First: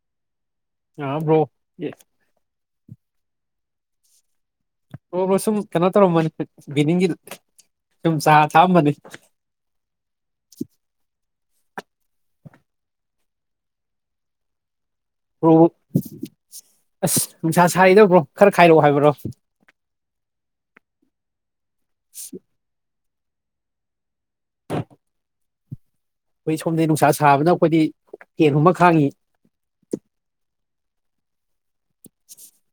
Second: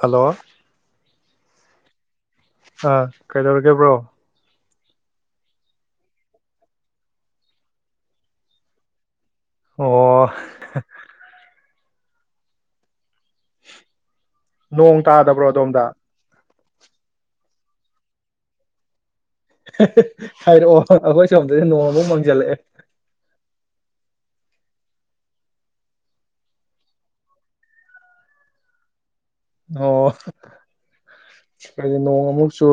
hello ꯑꯥꯕ꯭ꯔꯣ ꯑ ꯀꯩꯗꯧꯔ ꯕ꯭ꯔꯣ ꯑꯣ ꯁꯨꯝ ꯀꯩꯅꯣ ꯇꯧꯔꯝꯕꯅꯤ ꯕꯤꯅꯤꯡꯒꯤ ꯁꯨꯝ ꯆꯥ ꯊꯛꯑꯝꯕꯅꯤ ꯑꯣ [unintelligible] ꯅꯣꯡ ꯇꯥꯗꯕ꯭ꯔꯣ ꯕ꯭ꯔꯣꯕꯨ ꯑꯗꯣꯝꯗ ꯑꯁ ꯅꯨꯡꯁꯥ ꯁꯥꯔꯤꯗꯧꯕ꯭ꯔꯣ ꯈꯔ ꯈꯥꯏꯔꯛꯑꯣ ꯍꯥꯏꯕ꯭ꯔꯣ ꯍꯥꯏꯔꯛꯑꯣ ꯑꯩꯈꯣꯏ ꯁꯣꯝꯗꯁꯨ ꯅꯣꯡꯃꯨꯛ ꯃꯪꯁꯤꯜꯂꯛꯑꯦ ꯑꯩꯈꯣꯏ ꯁꯣꯝꯗ ꯅꯨꯡꯁꯥ ꯁꯥꯕꯅ ꯑꯩꯈꯣꯏꯗꯤ ꯀꯦꯟꯒꯨꯝꯕ ꯈꯥꯡꯉꯤ ꯑꯣ ꯍꯥꯏꯗꯤ ꯅꯣꯡꯃꯨꯛꯁꯨ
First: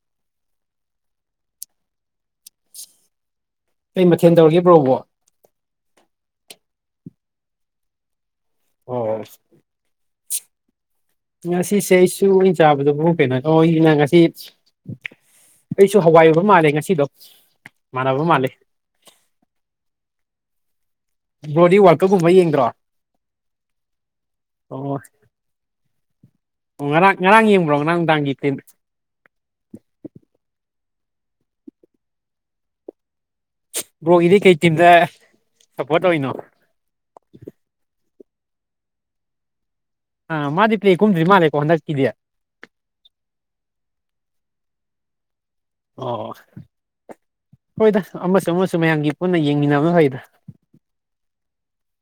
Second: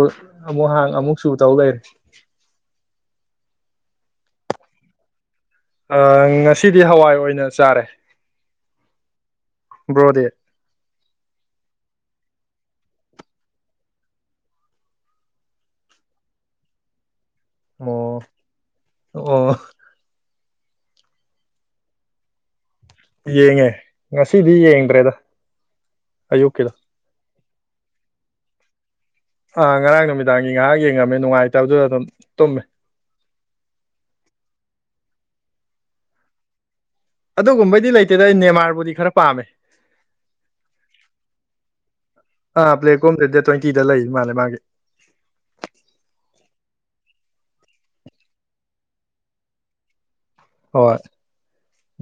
ꯑꯃꯨꯛ ꯍꯥꯡ ꯑꯃꯨꯛ ꯁꯨ ꯇꯧ ꯂꯩ ꯀ ꯃꯊꯦꯜ ꯇꯧꯔꯒꯦꯕ꯭ꯔꯣꯕꯣ ꯑ ꯉꯁꯤꯗꯤ ꯍꯋꯥꯏ ꯑꯣꯏꯅ ꯆꯥꯔꯦ ꯍꯣꯏꯣꯏ ꯇꯗꯦ ꯉꯁꯤꯁꯦ ꯑꯩꯁꯨ ꯑꯣꯏꯅ ꯆꯥꯕꯗꯣ ꯐ ꯀꯩꯅꯣꯅ ꯉꯁꯤ ꯑꯩꯁꯨ ꯍꯋꯥꯏ ꯑꯣꯏꯕ ꯃꯥꯜꯂꯦ ꯉꯁꯤꯗꯣ ꯑꯣ ꯃꯥꯟꯅꯕ ꯃꯥꯜꯂꯦ ꯑꯣ ꯒ꯭ꯂꯣꯔꯤ ꯋꯥꯔꯀꯔꯒꯨꯝꯕ ꯌꯦꯡꯗ꯭ꯔꯣ ꯌꯦꯡꯉꯦ ꯉꯁꯤꯗꯤ ꯑꯣ ꯌꯦꯡꯗ꯭ꯔꯦꯗ ꯑꯌꯨꯛꯀꯤꯗꯣ ꯑꯣ ꯉꯔꯥꯡ ꯉꯔꯥꯡ ꯌꯦꯡꯕ꯭ꯔꯣ ꯉꯔꯥꯡ ꯅꯨꯡꯗꯥꯡꯒꯤ ꯇꯤꯟ ꯑ ꯉꯥꯡ ꯅꯨꯃꯤꯠꯇꯡꯉꯉꯥꯡꯦꯉ ꯇꯃꯦ ꯅꯨꯡꯉꯥꯏꯇꯕꯗꯨꯗ ꯑꯗꯨꯝ ꯇꯨꯝꯃꯦ ꯕ꯭ꯔꯣꯒꯤꯗꯤꯩ ꯀꯩ ꯇꯤꯝꯗ ꯁꯞꯄꯣꯔꯠ ꯇꯧꯔꯤꯅꯣ ꯑꯗꯒꯨꯝꯕꯗꯤ ꯂꯩꯥꯏ ꯁꯤꯗ ꯑꯩ ꯅꯦꯃꯥꯔꯕꯨꯗꯤ ꯈꯔ ꯄꯥꯝꯃꯦ ꯑꯥ ꯃꯥꯗꯤ ꯄ꯭ꯂꯦ ꯀꯨꯝꯗ꯭ꯔꯤ ꯃꯥꯜꯂꯦꯀꯣ ꯍꯟꯗꯛꯀꯤꯗꯤ ꯑꯥ ꯄ꯭ꯂꯦ ꯀꯣꯝꯗ ꯗꯦꯠ ꯇ꯭ꯋꯦꯟꯇꯤꯗ ꯂꯩ ꯃꯥꯜꯂ ꯃꯥꯒꯤ ꯑꯣ ꯍꯣꯏꯗ ꯑꯃꯁꯨ ꯑꯃꯁꯨ ꯃꯌꯥꯝꯒꯤ ꯄꯨꯟꯅ ꯌꯦꯡꯃꯤꯟꯅꯕꯈꯩꯗ ꯍꯣꯏ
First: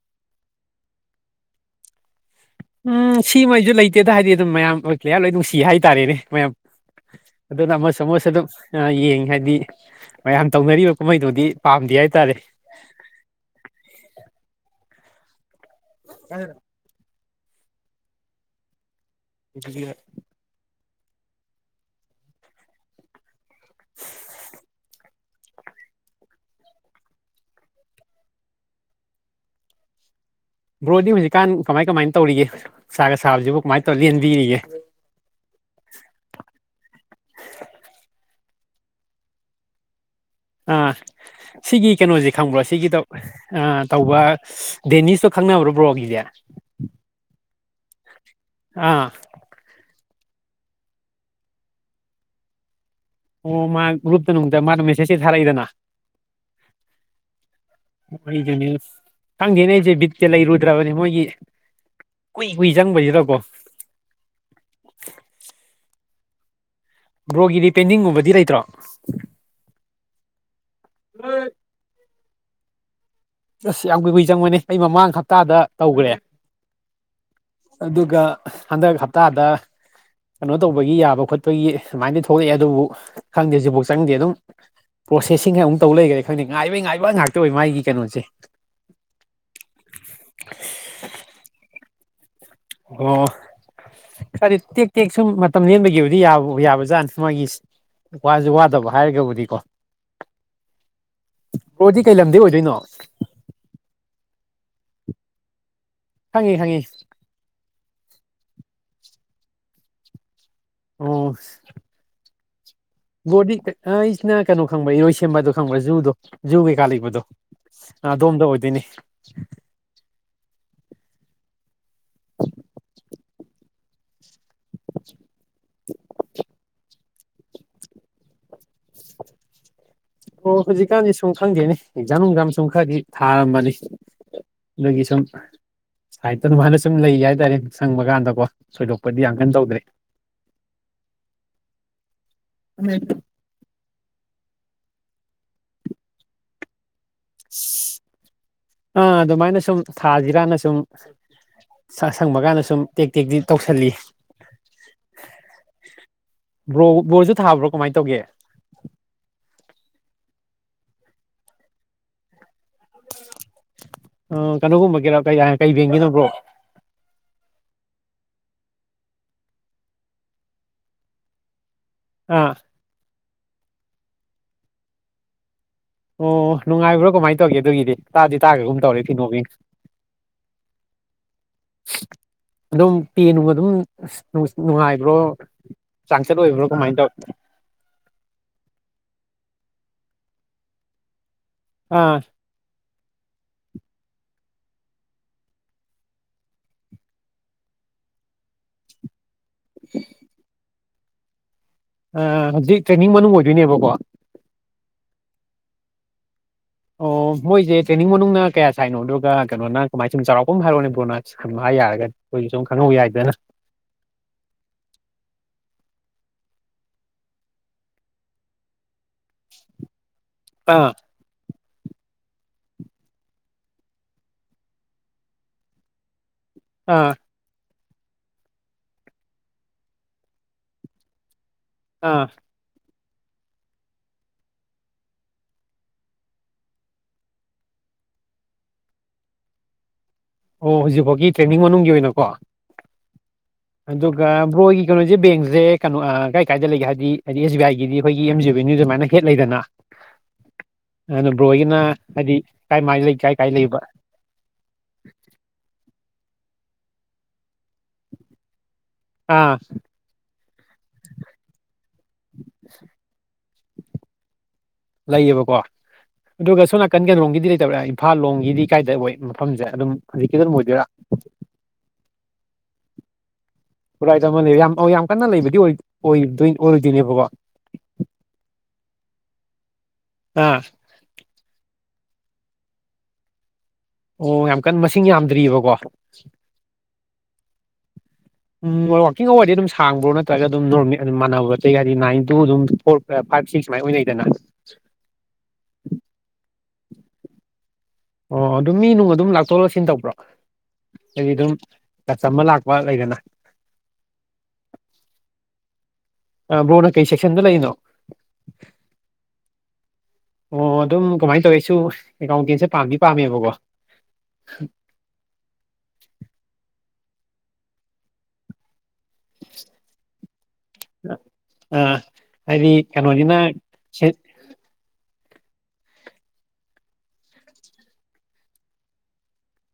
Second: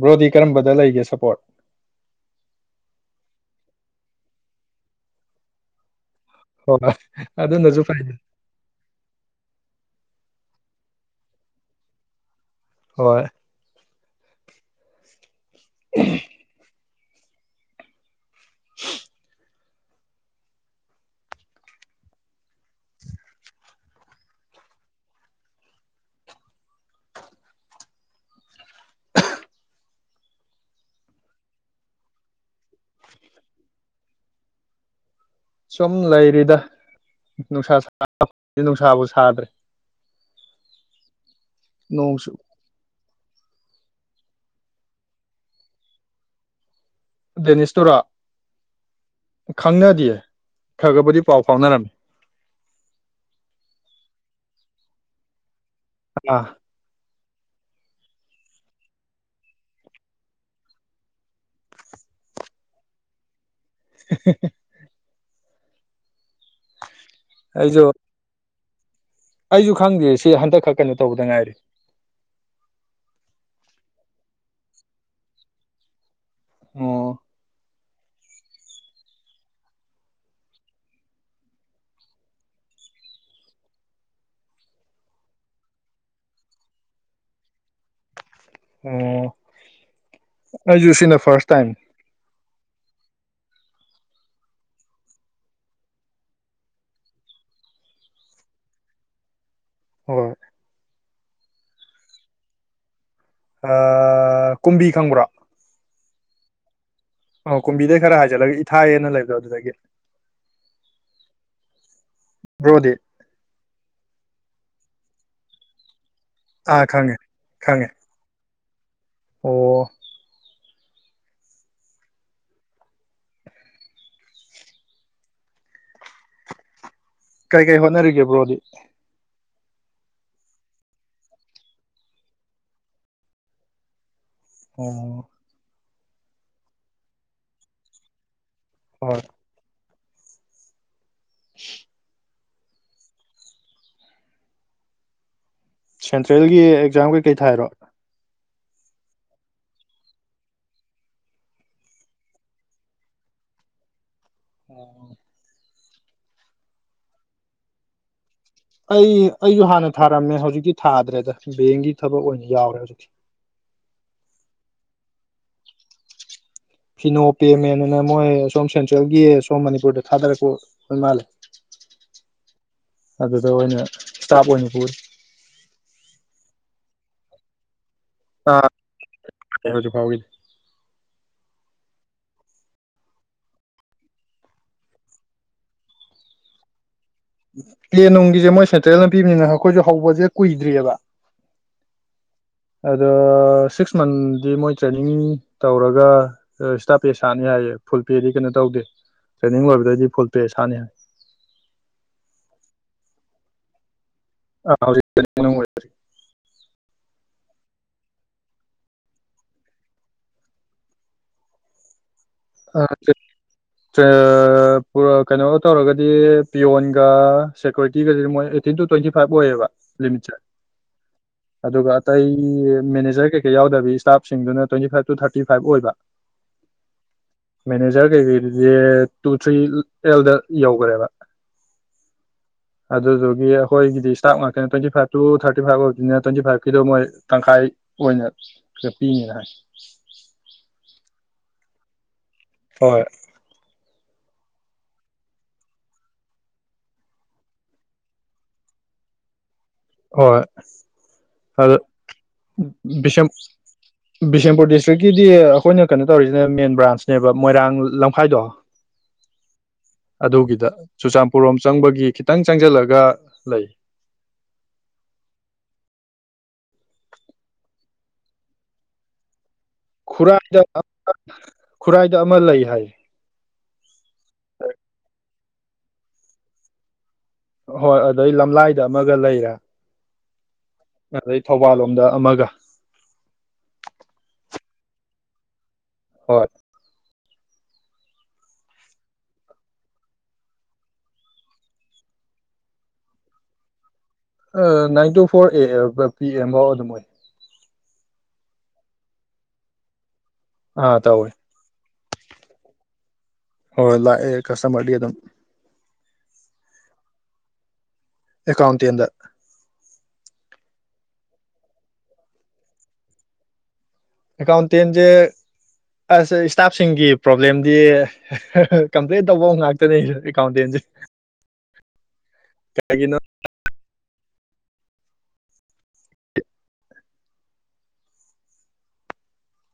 ꯕ꯭ꯔꯣꯗꯤ ꯀꯔꯝꯕꯗ ꯂꯩꯒꯦ ꯁꯞꯄꯣꯔꯠ ꯎꯝ ꯁꯤꯃꯉꯩꯁꯨ ꯂꯩꯇꯦꯗ ꯍꯥꯏꯗꯤ ꯑꯗꯨꯝ ꯃꯌꯥꯝ ꯑꯣꯏ ꯄ꯭ꯂꯦꯌꯥꯔ ꯂꯣꯏ ꯅꯨꯡꯁꯤ ꯍꯥꯏꯇꯥꯔꯦꯅꯦ ꯃꯌꯥꯝ ꯍꯣꯏ ꯑꯗꯨꯅ ꯑꯗꯨꯅꯁꯨ ꯑꯃꯁꯨ ꯐꯩ ꯑꯃꯁꯨ ꯑꯗꯨꯝ ꯑ ꯌꯦꯡ ꯍꯥꯏꯗꯤ ꯃꯌꯥꯝ ꯇꯧꯅꯔꯤꯕ ꯀꯨꯝꯍꯩꯗꯨꯗꯤ ꯄꯥꯝꯗꯦ ꯍꯥꯏꯇꯥꯔꯦ ꯍꯣꯏ [unintelligible] [inaudible] [unintelligible] [inaudible] [inaudible] ꯕ꯭ꯔꯣꯗꯤ ꯍꯧꯖꯤꯛꯀꯥꯟ ꯀꯃꯥꯏ ꯀꯃꯥꯏꯅ ꯇꯧꯔꯤꯒꯦ ꯅꯨꯡꯁꯥꯒ ꯁꯥꯕꯁꯤꯕꯨ ꯀꯃꯥꯏꯅ ꯇꯧꯔ ꯂꯦꯟꯕꯤꯔꯤꯒꯦ ꯁꯨꯝ ꯂꯩꯔꯤꯗ ꯅꯨꯡꯁꯥ ꯁꯥ ꯗꯤ ꯅꯨꯡꯁꯥꯕꯨ ꯁꯥꯗ꯭ꯔꯦ ꯑꯥ ꯁꯤꯒꯤ ꯀꯩꯅꯣꯁꯦ ꯅꯣꯡꯁꯨ ꯈꯪꯕ꯭ꯔꯣ ꯁꯤꯒꯤꯗꯣ ꯑꯥ ꯇꯧꯕ ꯗꯦꯅꯤꯁꯇꯣ ꯈꯪꯅꯕ꯭ꯔꯣ ꯕ꯭ꯔꯣꯒꯤꯁꯦ ꯗꯦꯅꯤꯁ ꯇꯨꯔꯥ ꯑꯥ ꯈꯪꯅꯗꯤꯌꯦ ꯈꯒꯕꯨꯗꯤ ꯄꯥꯎ ꯐꯥꯎꯅꯔꯝꯃꯤ ꯑꯣ ꯃꯥ ꯒ꯭ꯔꯨꯞꯇ ꯅꯨꯡꯗ ꯃꯥꯗꫭ ꯃꯦꯁꯦꯖ ꯍꯦꯛ ꯊꯥꯔꯛꯏꯗꯅ ꯑꯥ ꯁꯅꯦ ꯈꯪꯗꯦꯅꯦ ꯑꯩꯁꯦ ꯕꯤꯠꯇꯠꯇ ꯂꯩꯔꯨꯗ꯭ꯔꯕꯅꯦ ꯃꯣꯏꯒꯤ ꯀꯨꯏ ꯀꯨꯏ ꯆꯪꯕꯁꯤꯗꯀꯣ ꯕ꯭ꯔꯣꯒꯤꯗꯤ ꯑꯩꯁꯨ ꯄꯦꯟꯗꯤꯡꯒꯨꯝꯕꯗꯤ ꯂꯩꯇ꯭ꯔꯣ ꯑꯩꯁꯨ ꯈꯪꯗꯦ ꯁꯤ ꯍꯟꯗꯛ ꯈꯛ ꯀꯩꯅꯣ ꯇꯧꯕꯗ ꯉꯥꯏꯔꯤ ꯑꯁ ꯌꯥꯝ ꯀꯨꯏ ꯀꯨꯏ ꯆꯪꯕꯅꯦ ꯑꯩ ꯃꯃꯥꯡ ꯍꯞꯇꯥꯗ ꯇꯧꯈ꯭ꯔꯦ ꯑꯣ ꯑꯗꯨꯒ ꯍꯟꯗꯛ ꯍꯞꯇꯥꯗ ꯀꯩꯅꯣ ꯇꯧꯕꯒꯤ ꯌꯥꯕ ꯈꯣꯠꯄꯒꯤ ꯑꯗꯨꯃꯥꯏꯅꯗꯤ ꯊꯣꯛꯂꯛꯑꯦ ꯑꯗꯨꯕꯨ ꯈꯪꯗꯦ ꯍꯧꯖꯤꯐꯥꯎ ꯆꯪꯗꯦ ꯑꯗꯨꯝ ꯄ꯭ꯔꯣꯁꯦꯁꯤꯡ ꯍꯥꯏꯅ ꯑꯃꯨꯛ ꯇꯧ ꯂꯩꯈꯔꯦ ꯈꯪꯗꯦ ꯉꯥꯏꯕꯩ ꯉꯥꯏꯕ ꯉꯥꯛꯇ ꯑꯣꯏ ꯃꯥꯒꯤ ꯀꯩꯅꯣꯁꯦ ꯑꯣ ꯑꯩꯁꯨꯨ ꯁꯤꯅ ꯐꯥꯔꯁ ꯇꯥꯏꯝ ꯑꯣ ꯈꯔꯗꯤ ꯇꯦꯛ ꯇꯦꯛ ꯁꯨꯝ ꯃꯇꯝ ꯂꯦꯟꯕꯒꯤꯕꯨꯗꯤ ꯌꯥ ꯌꯥꯕ ꯖꯥꯠ ꯃꯥꯒꯤ ꯋꯥꯁꯨ ꯋꯥꯗꯕ ꯍꯥꯏꯔꯒꯕꯨꯗꯤꯀꯣ ꯍꯣꯏ ꯕ꯭ꯔꫭꯗꯤ ꯀꯩ ꯂꯝꯗꯩ ꯑꯣꯏꯗꯣꯏꯅꯣ ꯑ ꯀꯨꯝꯕꯤ ꯈꯪꯕ꯭ꯔꫭ ꯈꯪꯉꯤ ꯈꯪꯉꯤ ꯑꯣ ꯀꯨꯝꯕꯤꯗꯩ ꯈꯔ ꯍꯥꯏꯖꯜꯂꯒ ꯏꯊꯥꯏ ꯑꯅ ꯂꯩꯕꯗꯣ ꯑꯗꯨꯗꯒꯤ ꯑꯣ ꯕ꯭ꯔꯣꯗꯤ ꯕꫭꯔꯗꯤ ꯑ ꯑꯩꯁꯤꯅ ꯀꯩꯅꯣ ꯈꯪꯕ꯭ꯔꯥ ꯏꯔꯣꯏ ꯁꯦꯝꯕꯗꯣ ꯈꯪꯕ꯭ꯔꯥ ꯖꯨꯗꯣ ꯖꯨ ꯑꯥ ꯀꯩꯀꯥ ꯈꯪꯉꯦ ꯂꯩꯕꯗꯣ ꯈꯪꯉꯦ ꯑꯗꯣꯝꯗ ꯑꯣꯏꯗꯣꯏꯅꯦ ꯑꯣ [inaudible] ꯀꯩ ꯀꯩ ꯍꯣꯠꯅꯔꯤꯒꯦ ꯕ꯭ꯔꯣꯗꯤ ꯑꯣ ꯍꯧꯖꯤꯛꯀꯥꯟꯗꯤ ꯁꯨꯝ ꯈꯪꯗꯦꯅꯦ ꯑꯦꯛꯖꯥꯝ ꯅꯨꯡꯖꯥꯝ ꯁꯨꯝ ꯈꯔꯗꯤ ꯊꯥꯔꯝꯃꯅꯤ ꯑꯗꯨꯒꯤ ꯑꯣ ꯁꯝ ꯁꯥꯏꯠꯇ ꯑꯗꯨꯃꯥꯏꯅ ꯁꯨꯝ ꯂꯩꯒꯦ ꯍꯥꯏꯇꯥꯔꯦ ꯁꯪꯕ ꯀꯥꯟꯗꯀꯣ ꯍꯣꯏ ꯊꯣꯏꯗꯣꯛꯄꯗꯤ ꯌꯥꯝꯀꯟ ꯇꯧꯗ꯭ꯔꯦ [inaudible] ꯎꯝ ꯁꯦꯟꯇ꯭ꯔꯦꯜꯒꯤ ꯏꯛꯆꯥꯡ ꯀꯩꯀꯩ ꯊꯥꯏꯔꯣ ꯑꯥ ꯑꯗꯨꯃꯥꯏꯅ ꯁꯨꯝ ꯊꯥꯁꯤꯔꯥꯟꯅ ꯁꯨꯝ ꯁ ꯁꯪꯕ ꯀꯥꯟꯗ ꯁꯨꯝ ꯇꯦꯛ ꯇꯦꯛꯇꯤ ꯇꯧꯁꯜꯂꯤ ꯑꯣꯝ ꯕ꯭ꯔꯣ ꯕꯣꯔꯁꯨ ꯊꯥꯕ꯭ꯔꯣ ꯀꯃꯥꯏꯅ ꯇꯧꯒꯦ ꯑꯩ ꯑꯩꯁꯨ ꯍꯥꯟꯅ ꯊꯥꯔꯝꯃꯦ ꯍꯧꯖꯤꯛꯇꯤ ꯊꯥꯗ꯭ꯔꯦꯗ ꯕꯦꯡꯒꯤ ꯊꯕꯛ ꯑꯣꯏꯅ ꯌꯥꯎꯔꯦ ꯍꯧꯖꯤꯛꯇꯤ ꯑ ꯀꯟꯅꯣ ꯒꯨꯝꯕꯒꯤꯔꯣ ꯀꯩ ꯍꯥꯏ ꯀꯩ ꯌꯦꯡꯒꯤꯅꯣ ꯕ꯭ꯔꯣ ꯐꯤꯅꯣ ꯄꯦꯃꯦꯟꯅ ꯃꯣꯏ ꯁꯣꯝ ꯁꯦꯟꯇ꯭ꯔꯦꯜꯒꯤ ꯁꯣꯝ ꯃꯅꯤꯄꯨꯔꯗ ꯊꯥꯗꯔꯛꯄ ꯑꯣꯏ ꯃꯥꯜꯂꯦ ꯑꯥ ꯑꯗ ꯑꯣꯏꯅ ꯏꯁꯇꯥꯞ ꯑꯣꯏꯅ ꯄꯨꯔꯤ ꯑꯣ ꯅꯨꯡꯉꯥꯏꯕ꯭ꯔꯣ ꯀꯃꯥꯏꯅ ꯇꯧꯒꯦ ꯑꯗꯨꯒꯤꯗꯤ ꯇꯥꯗꯤ ꯇꯥꯗ꯭ꯔꯦ ꯇꯥꯒ꯭ꯔꯒꯨꯝ ꯇꯧꯔꯦ ꯐꯤꯅꯣꯒꯤ ꯍꯧꯖꯤꯛ ꯐꯥꯎꯒꯤꯗꯤ ꯑꯗꯨꯝ ꯇꯦꯅꯨ ꯑꯗꯨꯝ ꯅꯨꯡꯉꯥꯏꯕ꯭ꯔꯣ ꯆꯥꯡꯆꯠ ꯑꯣꯏꯕ꯭ꯔꯣ ꯀꯃꯥꯏꯅ ꯇꯧ ꯄ꯭ꯂꯦꯟ ꯅꯨꯡꯒꯤꯁꯦ ꯃꯣꯏ ꯁꯦꯟꯇ꯭ꯔꯦꯜꯅ ꯄꯤꯕꯅꯤꯅ ꯑꯩꯈꯣꯏꯁꯨ ꯍꯧꯕꯁꯦ ꯀꯨꯏꯗ꯭ꯔꯤꯑꯕ ꯑꯥ ꯑꯗꯣ ꯁꯤꯛꯁ ꯃꯟꯗꯤ ꯃꯣꯏ ꯇ꯭ꯔꯦꯅꯤꯡ ꯇꯧꯔꯒ ꯏꯁꯇꯥꯞ ꯄꯦ ꯁꯥꯅꯤ ꯍꯥꯏꯌꯦ ꯐꯨꯜ ꯄꯦꯗꯤ ꯀꯩꯅꯣ ꯇꯧꯗꯦ ꯇ꯭ꯔꯦꯅꯤꯡ ꯂꯣꯏꯕꯗꯩꯗꯤ ꯐꯨꯜ ꯄꯦ ꯁꯥꯅꯤ ꯍꯥꯏ ꯑ ꯍꯧꯖꯤꯛ ꯇ꯭ꯔꯦꯟꯅꯤꯡ ꯃꯅꯨꯡ ꯑꯣꯏꯗꯣꯏꯅꯦꯕꯀꯣ ꯑ ꯍꯧꯖꯤꯛ ꯇ꯭ꯔꯦꯟꯅꯤꯡ ꯃꯅꯨꯡ ꯑꯣꯢꯗꯣꯢꯅꯦ ꯑꯣ ꯃꯣꯏꯁꯦ ꯇ꯭ꯔꯦꯅꯤꯡ ꯃꯅꯨꯡꯅ ꯀꯌꯥ ꯁꯥꯏꯅꯣ ꯑꯗꯨꯒ ꯀꯩꯅꯣꯅ ꯀꯃꯥꯏ ꯁꯨꯝ ꯆꯥꯎꯔꯥꯛꯄ ꯍꯥꯏꯔꯣꯅꯦ ꯕꯣꯅꯅꯥꯠꯁ ꯈꯟꯕ ꯍꯥꯏ ꯌꯥꯔꯒꯅꯤ [unintelligible] ꯄꯨ ꯀꯩꯅꯣ ꯇꯧꯔꯒ ꯄꯤꯌꯣꯟꯒ ꯁꯦꯀꯌꯨꯔꯤꯇꯤꯒ ꯃꯣꯏ ꯇ ꯇ꯭ꯋꯦꯟꯇꯤ ꯐꯥꯏꯚ ꯑꯣꯏꯌꯦꯕ ꯂꯤꯃꯤꯠꯁꯦ ꯑꯥ ꯑꯗꯨꯒ ꯑꯇꯩ ꯃꯦꯅꯦꯖꯔ ꯀꯩꯀꯩ ꯌꯥꯎꯗꯕꯤ ꯏꯁꯇꯥꯞꯁꯤꯡꯗꯨꯅ twenty five to thirty five ꯑꯣꯏꯕ ꯑꯥ ꯃꯦꯅꯦꯖꯔ ꯀꯩꯀꯩꯗꯨꯗꯤ ꯇꯨ ꯊ꯭ꯔꯤ ꯑꯦꯜꯗ ꯌꯧꯈꯔꯦꯕ ꯑꯥ ꯑꯗꯨꯗꯨꯒꯤ ꯑꯩꯈꯣꯏꯒꯤꯗꯤ ꯏꯁꯇꯥꯐ ꯉꯥꯛꯇꯅꯦ twenty five to thirty five ꯑꯣꯏꯕꯗꯨꯅꯤꯅ ꯇ꯭ꯋꯦꯟꯇꯤ ꯐꯥꯏꯚꯀꯤꯗꯣ ꯃꯣꯏ ꯇꯪꯈꯥꯏ ꯑꯣꯏꯅ ꯈ ꯄꯤꯅꯤꯅ ꯍꯥꯏ ꯑꯣ ꯍꯧꯖꯤꯛꯐꯥꯎꯒꯤ ꯇ꯭ꯔꯦꯟꯅꯤꯡ ꯃꯅꯨꯡꯒꯤ ꯑꯣꯏꯅꯀꯣ ꯍꯣꯏ ꯑꯗꯨꯒ ꯕ꯭ꯔꯣꯒꯤ ꯀꯩꯅꯣꯁꯦ ꯕꯦꯡꯁꯦ ꯀꯩꯅꯣ ꯀꯥꯏ ꯀꯥꯏꯗ ꯂꯩꯒꯦ ꯍꯥꯏꯕꯗꯤ ꯍꯥꯏꯗꯤ ꯑꯦꯁ ꯕꯤ ꯑꯥꯏꯒꯤꯗꯤ ꯑꯩꯈꯣꯏꯒꯤ ꯑꯦꯝ ꯖꯤ ꯕꯦꯅ꯭ꯌꯨ ꯁ ꯑꯗꯨꯃꯥꯏꯅ ꯍꯦꯠ ꯂꯩꯗꯅ ꯍꯣꯏ ꯑꯗꯨꯅ ꯑꯣꯗꯨ ꯕ꯭ꯔꯣꯍꯣꯏꯒꯤꯅ ꯍꯥꯏꯗꯤ ꯀꯥꯏ ꯃꯥꯏ ꯂꯩ ꯀꯥꯏ ꯀꯥꯏ ꯂꯩꯕ ꯕꯤꯁꯦꯝꯄꯨꯔ ꯗꯤꯁꯇ꯭ꯔꯤꯛꯀꯤꯗꯤ ꯑꯩꯈꯣꯏꯅ ꯀꯩꯅꯣ ꯇꯧꯔꯤꯁꯤꯅ ꯃꯦꯟ ꯭ꯕꯔꯥꯟꯁꯅꯦꯕ ꯃꯣꯏꯔꯥꯡ ꯂꯝꯈꯥꯏꯗꯣ ꯑꯥ ꯑꯗꯨꯒꯤꯗ ꯆꯨꯔꯆꯥꯟꯄꯨꯔꯣꯝ ꯆꯪꯕꯒꯤ ꯈꯤꯇꯪ ꯆꯪꯁꯤꯜꯂꯒ ꯂꯩ ꯂꯩꯌꯦꯕꯀꯣ ꯑꯗꯨꯒ ꯁꯣꯝ ꯅꯥꯀꯟ ꯀꯂꯣꯝꯒꯤꯗꯤ ꯂꯩꯇꯕ꯭ꯔꯥ ꯏꯝꯐꯥꯜ ꯂꯣꯝꯒꯤꯗꯤ ꯀꯥꯏꯗ ꯑꯣꯏ ꯃꯐꯝꯁꯦ ꯑꯗꯨꯝ ꯍꯧꯖꯤꯛꯀꯤ ꯑꯗꯨꯝ ꯈꯨꯔꯥꯏꯗ ꯑꯣꯏꯗꯣꯏꯔꯥ ꯈꯨꯔꯥꯏꯗ ꯑꯃ ꯂꯩ ꯍꯥꯏ ꯄꯨꯔꯥꯏ ꯂꯩ ꯌꯥꯝ ꯌꯥꯝ ꯀꯅ ꯂꯩꯕ ꯑꯣꯏꯗꯣꯏ ꯑꯣꯏꯔꯣꯏꯗꯣꯏꯅꯦꯕꯕꯕꯥ ꯍꯣꯏ ꯑꯗꯩ ꯂꯝꯂꯥꯏꯗ ꯑꯃꯒ ꯂꯩꯔꯦ ꯑꯥ ꯑꯗ ꯊꯧꯕꯥꯜꯣ ꯌꯗ ꯑꯃꯒ ꯑꯣ ꯌꯥꯝ ꯀꯟ ꯃꯁꯤꯡ ꯌꯥꯝꯗ꯭ꯔꯤꯑꯀꯣ ꯍꯣꯏ ꯎꯝ ꯋꯥꯋꯥꯛꯀꯤꯡ ꯑꯋꯥꯔꯗꯤ ꯑꯗꯨꯝ ꯁꯥꯡꯕ꯭ꯔꯣ ꯅꯠꯇ꯭ꯔꯒ ꯑꯗꯨꯝ ꯅꯃꯦ ꯑꯗꯨꯝ ꯃꯥꯟꯅꯕ ꯑꯇꯩꯒꯗꯤ ꯅꯥꯏꯟ ꯇꯨ ꯑꯗꯨꯝ ꯐꯣꯔ ꯐꯥꯏꯚ ꯁꯤꯛ ꯁꯨꯃꯥꯏꯅ ꯑꯣꯏꯅꯩ ꯅꯥꯏꯟ ꯇꯨ ꯐꯣꯔ ꯑꯦ ꯄꯤ ꯁꯣꯏ ꯑꯣ ꯑꯗꯨꯣ ꯃꯤ ꯅꯨꯡ ꯑꯗꯨꯝ ꯂꯥꯛꯊꯣꯛ ꯂꯥꯛꯁꯤꯟ ꯇꯧꯕ꯭ꯔꯣ ꯑꯥ ꯇꯧꯋꯦ ꯑꯗꯨꯝ ꯀꯆ ꯑꯃ ꯂꯥꯛꯄ ꯂꯩꯗꯅ ꯍꯣꯏ ꯂꯥꯛꯑ ꯀꯁ ꯃ ꯑꯗꯨꯝ ꯑ ꯕ꯭ꯔꯣꯅ ꯀꯩ ꯁꯦꯛꯁꯟꯗ ꯂꯩꯔꯤꯅꯣ ꯑꯦꯀꯥꯥꯎꯇꯤꯗ ꯑꯣ ꯑꯗꯨꯝ ꯀꯃꯥꯏꯅ ꯇꯧꯋꯦꯁꯨ ꯑꯦꯀꯥꯎꯟꯇꯦꯟꯁꯦ ꯄꯥꯝꯗꯤ ꯄꯥꯝꯃꯦꯕꯀꯣ ꯍꯀꯟ ꯇꯦꯟꯖꯦꯁ ꯏꯁꯇꯥꯐꯁꯤꯡꯤ ꯄ꯭ꯔꯣꯕ꯭ꯂꯦꯝꯗꯤ ꯀꯝꯄ꯭ꯂꯦꯟ ꯇꯧꯕ ꯉꯥꯛꯇꯅꯦꯁꯨ ꯑ ꯍꯥꯏꯗꯤ ꯀꯩꯒꯤꯅꯣ ꯀꯩꯅꯣꯅꯤꯅ ꯆꯠ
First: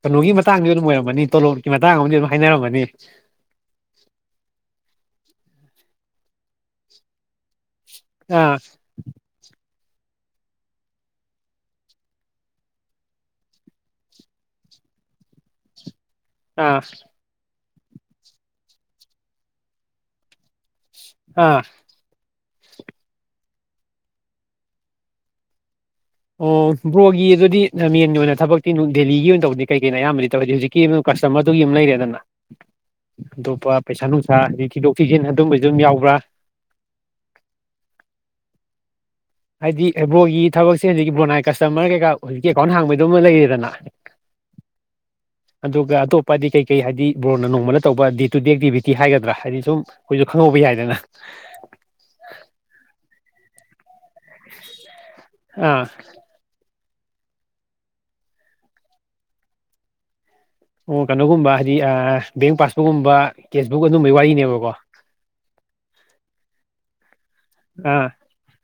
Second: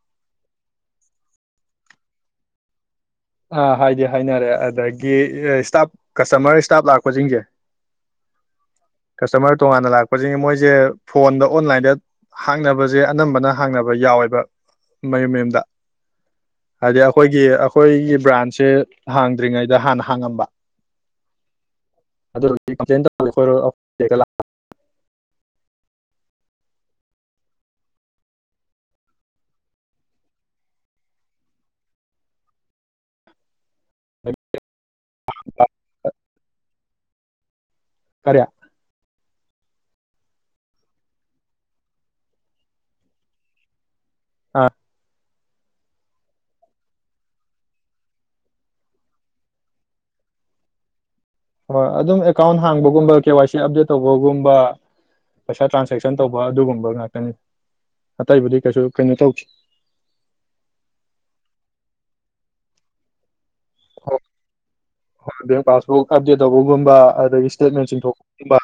ꯀꯩꯅꯣꯒꯤ ꯃꯇꯥꯡꯗꯤ ꯑꯗꯨꯝ ꯑꯣꯏꯔꯝꯃꯅꯤ ꯇꯣꯂꯣꯞꯀꯤ ꯃꯇꯥꯡ ꯑꯃꯗꯤ ꯑꯗꯨꯝ ꯍꯥꯏꯅꯔꯝꯃꯅꯤ ꯑꯥ ꯍꯥꯏꯗꯤ ꯍꯥꯏꯅꯔꯦ ꯑꯗꯒꯤ ꯏꯁꯇꯥꯞ ꯀꯁꯇꯃꯔ ꯏꯁꯇꯥꯞ ꯂꯥꯛꯄꯁꯤꯡꯁꯦ ꯑꯥ ꯀꯁꯇꯃꯔ ꯇꯣꯉꯥꯟꯅ ꯂꯥꯛꯄꯁꯤꯡ ꯃꯣꯏꯁꯦ ꯐꯣꯟꯗ ꯑꯣꯟꯂꯥꯏꯟꯗ ꯍꯥꯡꯅꯕꯁꯦ ꯑꯅꯝꯕꯅ ꯍꯥꯡꯅꯕ ꯌꯥꯎꯋꯦꯕ ꯃꯌꯨꯝ ꯃꯌꯨꯝꯗ ꯑꯥ ꯍꯥꯏꯗꯤ ꯑꯩꯈꯣꯏꯒꯤ ꯍꯈꯣꯏꯒꯤ ꯕ꯭ꯔꯥꯟꯁꯦ ꯍꯥꯡꯗ꯭ꯔꯤꯉꯩꯗ ꯍꯥꯟꯅ ꯍꯥꯡꯉꯝꯕ ꯑꯥ ꯑꯗꯨ ꯀꯝꯄ꯭ꯂꯦꯟ ꯇꯧꯈꯣꯏ ꯑꯣ ꯕ꯭ꯔꯣꯒꯤ ꯑꯗꯨꯗꯤ ꯃꯦꯟꯒꯤ ꯑꯣꯏꯅ ꯊꯕꯛꯇꯤ ꯗꯦꯜꯂꯤꯒꯤ ꯑꯣꯏꯅ ꯇꯧꯕꯗꯤ ꯀꯩ ꯀꯩꯅꯣ ꯑꯌꯥꯝꯕꯗꯤ ꯇꯧꯋꯗꯤ ꯍꯧꯖꯤꯛꯀꯤ ꯀꯁꯇꯃꯔꯗꯨꯒꯤ ꯑꯃ ꯂꯩꯔꯦꯗꯅ ꯑꯇꯣꯞꯄ ꯄꯩꯁꯥ ꯅꯨꯡꯁꯥꯗꯤ ꯊꯤꯗꯣꯛ ꯐꯤꯖꯤꯟ ꯑꯗꯨꯝꯕꯁꯨ ꯑꯗꯨꯝ ꯌꯥꯎꯕ꯭ꯔꯥ ꯀꯔꯌꯥ ꯍꯥꯏꯗꯤ ꯑꯦꯕꯣꯒꯤ ꯊꯕꯛꯁꯦ ꯍꯧꯖꯤꯛ ꯕꯣꯅꯥꯏ ꯀꯁꯇꯃꯔ ꯀꯩꯀꯥ ꯍꯧꯖꯤꯛꯀꯤ ꯑꯦꯀꯥꯎꯟ ꯍꯥꯡꯕꯩꯗꯧꯃ ꯂꯩꯔꯦꯗꯅ ꯑꯥ ꯑꯗꯨꯒ ꯑꯇꯣꯞꯄ ꯍꯥꯏꯗꯤ ꯀꯩꯀꯩ ꯍꯥꯏꯗꯤ ꯕ꯭ꯔꯣꯟꯅ ꯅꯣꯡꯃꯅ ꯇꯧꯕ ꯗꯦ ꯇꯨ ꯗꯦ ꯑꯦꯛꯇꯤꯚꯤꯇꯤ ꯍꯥꯏꯒꯗ꯭ꯔꯥ ꯍꯥꯏꯗꯤ ꯁꯨꯝ ꯑꯩꯈꯣꯏꯁꯨ ꯈꯪꯍꯧꯕ ꯌꯥꯏꯗꯅ ꯍꯣꯏ ꯑꯗꯨꯝ ꯑꯦꯀꯥꯎꯟ ꯍꯥꯡꯕꯒꯨꯝꯕ ꯋꯥꯁꯤꯦ ꯇꯧꯕꯒꯨꯝꯕ ꯄꯩꯁꯥ ꯑꯥ ꯇ꯭ꯔꯥꯟꯁꯦꯛꯁꯟ ꯇꯧꯕ ꯑꯗꯨꯒꯨꯝꯕ ꯉꯥꯛꯇꯅꯤ ꯑꯇꯩꯕꯨꯗꯤ ꯀꯩꯁꯨ ꯀꯩꯅꯣ ꯇꯧꯁꯤ ꯑꯣ ꯀꯩꯅꯣꯒꯨꯝꯕ ꯍꯥꯏꯗꯤ ꯕꯦꯡ ꯄꯥꯁꯕꯨꯛꯀꯨꯝꯕ ꯍꯣꯏ ꯄꯥꯁꯕꯨ ꯀꯥꯖꯦ ꯇꯧꯕꯒꯨꯝꯕ ꯑꯗꯒꯤ ꯏꯁꯇꯦꯠꯃꯦꯟ ꯑꯥ ꯆꯤꯡꯊꯣꯛꯄꯒꯨꯝꯕ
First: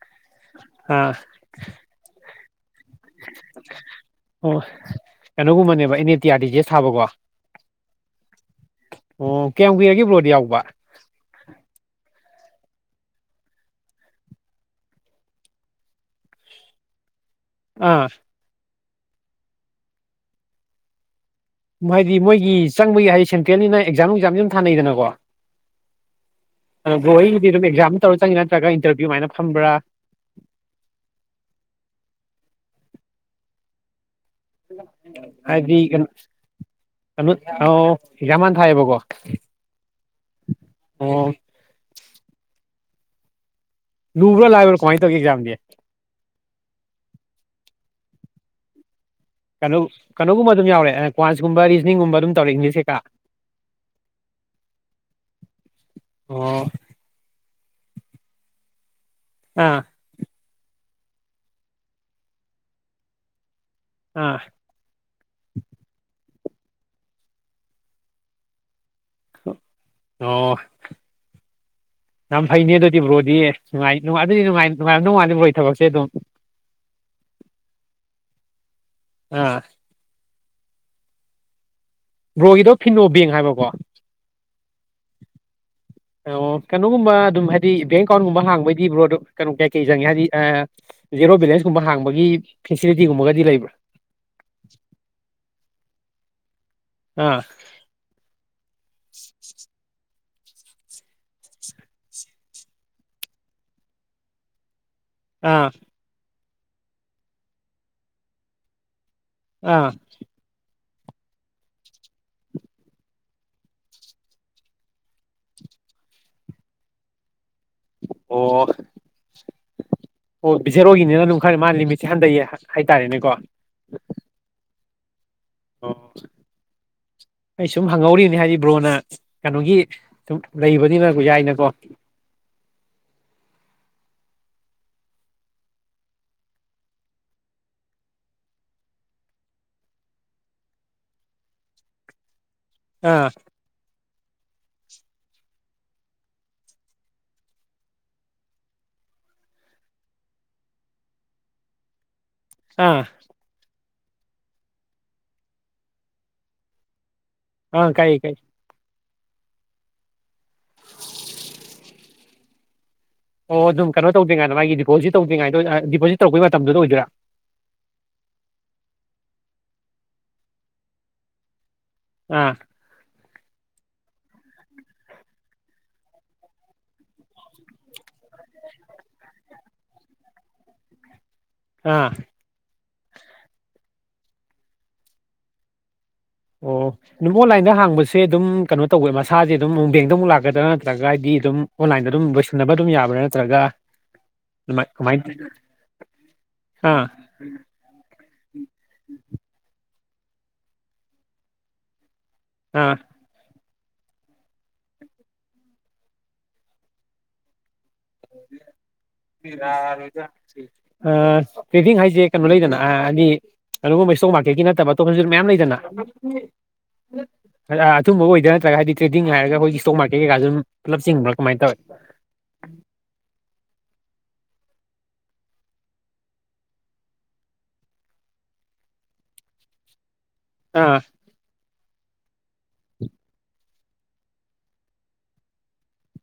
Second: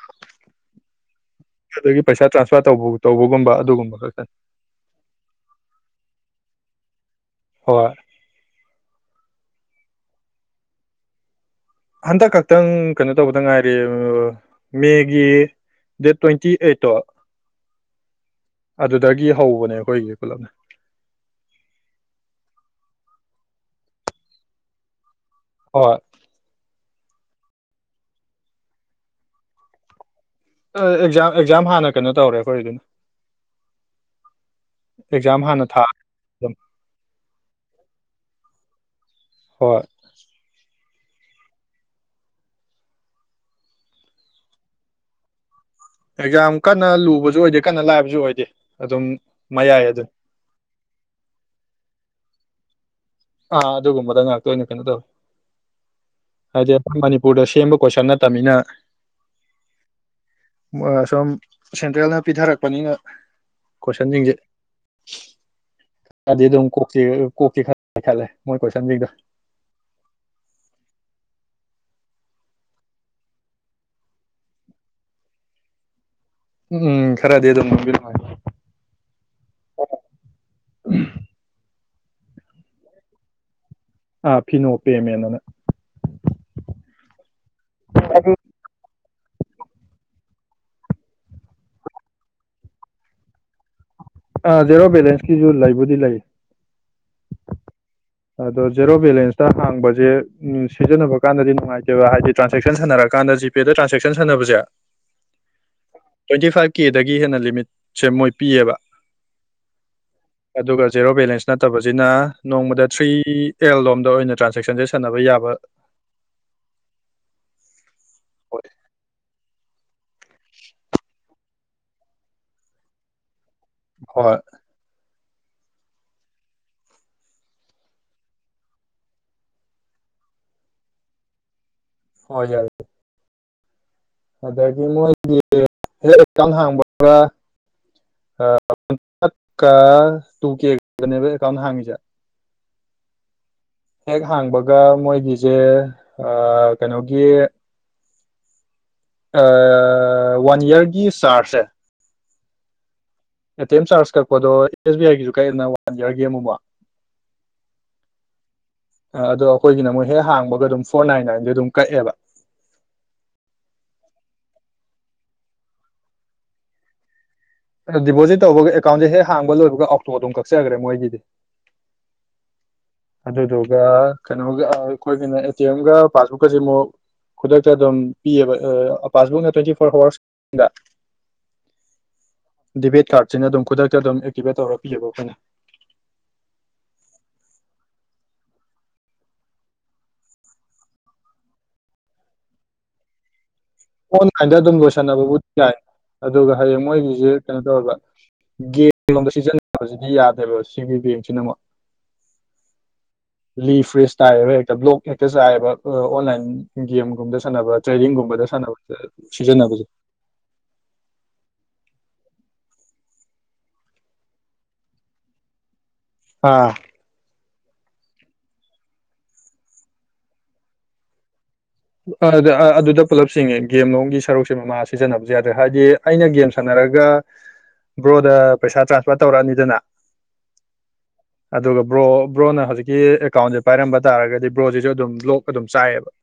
ꯑꯥ ꯑꯗꯒꯤ ꯄꯩꯁꯥ ꯇ꯭ꯔꯥꯟꯁꯐꯔ ꯇꯧꯕꯒꯨꯝꯕ ꯑꯗꯨꯒꯨꯝꯕ ꯈꯛꯇꯅꯤ ꯇꯤꯌꯥꯔꯤꯁꯦ ꯁꯥꯕꯀꯣ ꯍ ꯑꯣ ꯀꯌꯥꯝ ꯀꯏꯔꯒꯦ ꯕ꯭ꯔꯣꯗꯤ ꯌꯥꯎꯕ ꯍꯟꯗꯛ ꯈꯛꯇꯪ ꯀꯩꯅꯣ ꯇꯧꯕꯗ ꯉꯥꯏꯔꯤꯦ ꯃꯦꯒꯤ ꯗꯦꯠ ꯇ꯭ꯋꯦꯟꯇꯤ ꯑꯩꯠꯇꯣ ꯑꯥ ꯑꯗꯨꯗꯒꯤ ꯍꯧꯕꯅꯦ ꯑꯩꯈꯣꯏꯒꯤ ꯄꯨꯂꯞꯅꯦ ꯍꯥꯏꯗꯤ ꯃꯣꯏꯒꯤ ꯆꯪꯕꯒꯤ ꯍꯥꯏꯗꯤ ꯁꯦꯟꯇ꯭ꯔꯦꯜꯅꯤꯅ ꯑꯦꯛꯖꯥꯝ ꯋꯛꯖꯥꯝꯁꯨ ꯌꯥꯝꯝ ꯊꯥꯅꯩꯗꯅꯀꯣ ꯍ ꯑꯣ ꯒꯣ ꯑꯩꯒꯤꯗꯤ ꯑꯗꯨꯝ ꯑꯦꯛꯖꯥꯝ ꯇꯧꯔ ꯆꯪꯉꯦ ꯅꯠꯇ꯭ꯔꯒ ꯏꯟꯇꯔꯚꯤꯌꯨꯃꯥꯏꯅ ꯐꯝꯕ꯭ꯔꯥ ꯑꯦꯛꯖꯥꯝ ꯑꯦꯛꯖꯥꯝ ꯍꯥꯟꯅ ꯀꯩꯅꯣ ꯇꯧꯔꯦ ꯑꯩꯈꯣꯏ ꯑꯗꯨꯅ ꯍꯥꯏꯗꯤ ꯀ ꯑꯗꯨꯝ ꯀ ꯑꯖꯃꯥꯟ ꯍꯥꯏꯥꯏꯕ ꯀꯣ ꯍ ꯑꯣ ꯂꯨꯕ꯭ꯔꯣ ꯂꯥꯏꯕ꯭ꯔꯣ ꯀꯣꯍꯥꯏ ꯇꯧ ꯀꯖ ꯌꯥꯝꯗꯦ ꯨ ꯑꯣꯏꯗꯦ ꯑꯗꯨꯝ ꯀꯩꯅꯣ ꯃꯌꯥꯏ ꯑꯗꯨꯝ ꯀꯩꯅꯣꯒꯕ ꯑꯗꯨꯝ ꯌꯥꯎꯔꯦꯩꯅ ꯀ꯭ꯟꯁꯀꯨꯝꯕ ꯔꯤꯖꯅꯤꯡꯒꯕ ꯑꯗꯨꯝ ꯇꯧꯔꯦ ꯏꯪꯂꯤꯁ ꯇ ꯑꯥ ꯑꯗꯨꯒꯨꯝꯕꯗ ꯉꯥꯛꯇ ꯑꯣꯏꯅ ꯀꯩꯅꯣ ꯇꯧꯋꯤ ꯑꯣ ꯍꯥꯏꯗꯤ ꯑꯩꯣꯏ ꯃꯅꯤꯄꯨꯔꯗ ꯁꯦꯝꯕ ꯀꯣꯏꯁꯟ ꯅꯠꯇꯕꯅꯤꯅ ꯑꯥ ꯁꯨꯝ ꯁꯦꯟꯇ꯭ꯔꯦꯜꯅ ꯄꯤꯊꯔꯛꯄꯅꯤꯅ ꯀꯣꯏꯁꯟꯁꯤꯡꯁꯦ ꯑꯥ ꯀꯗꯤ ꯀ ꯀꯣ ꯈ ꯂꯩꯈꯦ ꯃꯣꯏ ꯀꯣꯏꯁꯥ ꯗꯣ ꯑꯣ ꯌꯥꯝ ꯐꯩꯅꯦ ꯑꯗꯨꯗꯤ ꯕ꯭ꯔꯣꯗꯤꯅꯨꯡꯉꯥꯏ ꯑꯗꯨꯗꯤꯉꯥꯏꯅꯨꯡꯥꯏ ꯅꯣꯡꯉꯥꯜꯂꯤꯕ꯭ꯔꯣ ꯊꯕꯛꯁꯦ ꯑꯗꯨꯝ ꯎꯝ ꯈꯔꯗꯤ ꯑꯗꯨꯝ ꯉꯕꯤꯔ ꯎꯝ ꯑꯥ ꯕ꯭ꯔꯣꯒꯤꯗꯣ ꯐꯤꯅꯣ ꯕꯦꯡ ꯍꯥꯏꯕꯀꯣ ꯑꯥ ꯐꯤꯅꯣ ꯄꯦꯃꯦꯟ ꯑꯅ ꯑꯣ ꯀꯩꯅꯣꯒꯨꯝꯕ ꯑꯗꯨꯝ ꯍꯥꯏꯗꯤ ꯕꯦꯡ ꯑꯗꯨ ꯑꯦꯀꯥꯎꯟꯒꯨꯝꯕ ꯍꯥꯡꯕꯩꯗꯤꯕ꯭ꯔꯣꯗ ꯀꯩꯅꯣ ꯀꯌꯥ ꯀꯩ ꯆꯪꯉꯦ ꯍꯥꯏꯗꯤ ꯖꯦꯔꯣ ꯕꯦꯂꯦꯟꯁ ꯀꯨꯝꯕ ꯍꯥꯡꯕꯒꯤ ꯐꯦꯁꯤꯂꯤꯇꯤꯒꯨꯝꯕꯒꯗꯤ ꯂꯩꯕ꯭ꯔꯥ ꯑ ꯖꯦꯔꯣ ꯕꯦꯂꯦꯟꯁꯀꯤꯁꯨ ꯂꯩꯕꯨꯗꯤ ꯂꯩ ꯑꯥ ꯑꯗꯣ ꯖꯦꯔꯣ ꯕꯦꯂꯦꯟꯁꯇ ꯍꯥꯡꯕꯁꯦ ꯁꯤꯖꯤꯟꯅꯕ ꯀꯥꯟꯗꯗꯤ ꯅꯨꯡꯉꯥꯏꯇꯦꯕ ꯍꯥꯏꯗꯤ ꯇ꯭ꯔꯥꯟꯁꯦꯛꯁꯟ ꯁꯥꯟꯅꯔꯀꯥꯟꯗ ꯖꯤꯄꯦꯗ ꯇ꯭ꯔꯥꯟꯁꯦꯛꯁꯟ ꯁꯥꯟꯅꯕꯁꯦ ꯑꯥ ꯇ꯭ꯋꯦꯟꯇꯤ ꯐꯥꯏꯚ ꯀꯦꯗꯒꯤ ꯍꯦꯟꯅ ꯂꯤꯃꯤꯠꯁꯦ ꯃꯣꯏ ꯄꯤꯌꯦꯕ ꯑꯥ ꯑꯗꯨꯒ ꯖꯦꯔꯣ ꯕꯦꯂꯦꯟꯁ ꯅꯠꯇꯕꯁꯤꯅ ꯅꯣꯡꯃꯗ ꯊ꯭ꯔꯤ ꯑꯦꯜ ꯂꯣꯝꯗ ꯑꯣꯏꯅ ꯇ꯭ꯔꯥꯟꯖꯦꯛꯁꯟꯁꯦ ꯁꯥꯟꯅꯕ ꯌꯥꯕ ꯑꯣ ꯑꯣꯏ ꯑꯣ ꯕꯤꯖꯦꯔꯣꯏꯒꯤꯅꯤꯅ ꯑꯗꯨꯝ ꯈꯔ ꯃꯥꯅ ꯂꯤꯃꯤꯠꯁꯦ ꯍꯟꯊꯩꯑꯦ ꯍꯥꯏꯇꯥꯔꯦꯅꯦꯀꯣ ꯍꯣꯏ ꯑꯣ ꯑꯩ ꯁꯨꯝ ꯍꯪꯍꯧꯔꯤꯅꯤ ꯍꯥꯏꯗꯤ ꯕ꯭ꯔꯣꯅ ꯀꯩꯅꯣꯒꯤ ꯁꯨꯝ ꯂꯩꯕꯅꯤꯅ ꯌꯥꯏꯅꯀꯣ ꯍꯣꯏ ꯌꯥꯏ ꯑꯗꯒꯤ ꯃꯣꯏꯒꯤ ꯍꯦꯛ ꯑꯦꯀꯥꯎꯟ ꯍꯥꯡꯕꯒꯀ ꯇꯨ ꯀꯦꯕꯅꯦꯕ ꯑꯦꯀꯥꯎꯟ ꯍꯥꯡꯉꯤꯁꯦ ꯑꯥ ꯍꯦꯛ ꯍꯥꯡꯕꯒ ꯃꯣꯏꯒꯤꯁꯦ ꯑ ꯀꯩꯅꯣꯒꯤ ꯑ ꯋꯥꯟ ꯏꯌꯥꯔꯒꯤ ꯆꯔꯖꯦ ꯑꯥ ꯦꯝ ꯆꯥꯔꯖ ꯀꯛꯄꯗꯣ ꯑꯦꯁ ꯕꯤ ꯑꯥꯏꯒꯤꯁꯨ ꯀꯥꯏꯗꯅ ꯋꯥꯟ ꯏꯌꯔꯒꯤ ꯑꯃꯨꯛ ꯑꯥ ꯀꯥꯛꯏ ꯀꯥꯛꯏ ꯑ ꯑꯗꯣ ꯑꯩꯈꯣꯏꯒꯤꯅ ꯑꯃꯨꯛ ꯍꯦꯛ ꯍꯥꯡꯕꯒ ꯑꯗꯨꯝ ꯐꯣꯔ ꯅꯥꯏꯟ ꯅꯥꯏꯟꯗ ꯑꯗꯨꯝ ꯀꯛꯑꯦꯕ ꯑꯣ ꯑꯗꯨꯝ ꯀꯩꯅꯣ ꯇꯧꯗꯔ꯭ꯤ ꯀꯥꯟꯗ ꯃꯥꯒꯤ ꯗꯤꯄꯣꯖꯤꯠ ꯇꯧ ꯉꯥꯏꯗ ꯗꯤꯄꯣꯖꯤꯠ ꯇꯧꯔꯛꯄꯩ ꯃꯇꯝꯗꯨꯗ ꯑꯣꯏꯗꯣꯏꯔꯥ ꯑꯗꯣ ꯗꯤꯄꯣꯖꯤꯠ ꯇꯧꯕꯒ ꯑꯦꯀꯥꯎꯟꯁꯦ ꯍꯦꯛ ꯍꯥꯡꯕ ꯂꯣꯏꯕꯒ ꯑꯣꯛꯇꯣ ꯑꯗꯨꯝ ꯀꯛꯆꯈ꯭ꯔꯦ ꯃꯣꯏꯒꯤꯗꯤ ꯑꯥ ꯑꯗꯨꯗꯨꯒ ꯀꯩꯅꯣꯒ ꯑꯩꯈꯣꯏꯒꯤꯅ ꯑꯦ ꯇꯤ ꯑꯦꯝꯒ ꯄꯥꯁꯕꯨꯛꯀꯁꯤ ꯑꯃꯨꯛ ꯈꯨꯗꯛꯇ ꯑꯗꯨꯝ ꯄꯤꯌꯦꯕꯥ ꯄꯥꯁꯕꯨꯛ ꯅ ꯇꯣꯏꯇꯤ [inaudible] ꯑꯥ ꯗꯦꯕꯤꯠ ꯀꯥꯔꯠꯁꯤꯅ ꯑꯗꯨꯝ ꯈꯨꯗꯛꯇ ꯑꯗꯨꯝ ꯑꯦꯛꯇꯤꯚꯦꯠ ꯇꯧꯔꯄꯤꯌꯦꯕ ꯑꯩꯈꯣꯏꯅ ꯑꯣ ꯑꯗꯨꯝ ꯑꯣꯟꯂꯥꯏꯟꯗ ꯍꯥꯡꯕꯁꯦ ꯑꯗꯨꯝ ꯀꯩꯅꯣ ꯇꯧꯕ ꯃꯁꯥꯁꯦ ꯑꯗꯨꯝ ꯕꯦꯡꯗ ꯑꯃꯨꯛ ꯂꯥꯛꯀꯗ꯭ꯔꯥ ꯅꯠꯇ꯭ꯔꯒ ꯍꯥꯏꯗꯤ ꯑꯗꯨꯝ ꯑꯣꯟꯂꯥꯏꯟꯗ ꯑꯗꯨꯝ ꯂꯣꯏꯁꯤꯟꯅꯕ ꯑꯗꯨꯝ ꯌꯥꯕ꯭ꯔꯥ ꯅꯠꯇ꯭ꯔꯒ ꯑꯣꯟꯂꯥꯏꯟꯗ ꯑꯗꯨꯝ ꯑꯗꯨꯃꯥꯏ ꯀꯃꯥꯏꯅ ꯂꯣꯏꯁꯟꯅꯕꯕꯨ ꯌꯥꯏ ꯑꯗꯨꯒ ꯍꯌꯦꯡ ꯑꯥ ꯃꯣꯏꯒꯤꯁꯤ ꯀꯩꯅꯣ ꯇꯧꯒ ꯒꯦꯝ ꯒꯨꯝꯕ ꯁꯤꯖꯤꯟꯅ ꯁꯤ ꯌꯥꯗꯦꯕ ꯁꯤꯒꯤ ꯕꯦꯝꯁꯤꯅꯃꯨꯛ ꯑꯥ ꯂꯤ ꯐ꯭ꯔꯦꯁ ꯇꯥꯏꯑꯕ ꯍꯦꯛꯇ ꯕ꯭ꯂꯣꯛ ꯍꯦꯛꯇ ꯆꯥꯏꯑꯕ ꯑꯣꯟꯂꯥꯏꯟ ꯒꯦꯝꯒꯨꯝꯗ ꯁꯥꯟꯅꯕ ꯇ꯭ꯔꯦꯅꯤꯡꯒꯨꯝꯗ ꯁꯥꯟꯅꯕꯅꯦ ꯑ ꯇꯔꯦꯗꯤꯡ ꯍꯥꯏ ꯁꯦ ꯂꯩꯗꯅ ꯍꯥꯏꯗꯤ ꯑꯗꯨꯒꯨꯝꯕ ꯏꯁꯇꯣꯛ ꯃꯥꯔꯀꯦꯠꯀꯤ ꯅꯠꯇꯕ ꯑꯇꯣꯞꯄꯁꯨ ꯃꯌꯥꯝ ꯂꯩꯗꯅ ꯑꯥ ꯎꯝ ꯑꯊꯨꯝꯕ ꯑꯣꯏꯗ ꯅꯠꯇ꯭ꯔꯒ ꯍꯥꯏꯗꯤ ꯇ꯭ꯔꯦꯗꯤꯡ ꯍꯥꯏꯔꯒ ꯑꯩꯈꯣꯏꯒꯤ ꯏꯁ꯭ꯇꯣꯛ ꯃꯥꯔꯀꯦꯠ ꯀꯩꯀꯥ ꯁꯨꯝ ꯄꯨꯂꯞ ꯆꯤꯡꯕ ꯑꯗ ꯑꯗꯨꯗ ꯄꯨꯜꯂꯞꯁꯤꯡꯦ ꯒꯦꯝ ꯂꯣꯝꯒꯤ ꯁꯔꯨꯛꯁꯦ ꯃꯃꯥ ꯁꯤꯖꯤꯟꯅꯕꯁꯨ ꯌꯥꯗ꯭ꯔꯦ ꯍꯥꯏꯗꯤ ꯑꯩꯅ ꯒꯦꯝ ꯁꯥꯟꯅꯔꯒ ꯕ꯭ꯔꯣꯗ ꯄꯩꯁꯥ ꯇ꯭ꯔꯥꯟꯁꯐꯔ ꯇꯧꯔꯛꯑꯅꯤꯗꯅ ꯑꯥ ꯑꯗꯨꯒ ꯕ꯭ꯔꯣ ꯕ꯭ꯔꯣꯅ ꯍꯧꯖꯤꯛꯀꯤ ꯑꯦꯀꯥꯎꯟꯁꯦ ꯄꯥꯏꯔꯝꯕ ꯇꯥꯔꯒꯗꯤ ꯕ꯭ꯔꯣꯁꯤꯁꯨ ꯑꯗꯨꯝ ꯂꯣꯛ ꯑꯗꯨꯝ ꯆꯥꯏꯑꯕ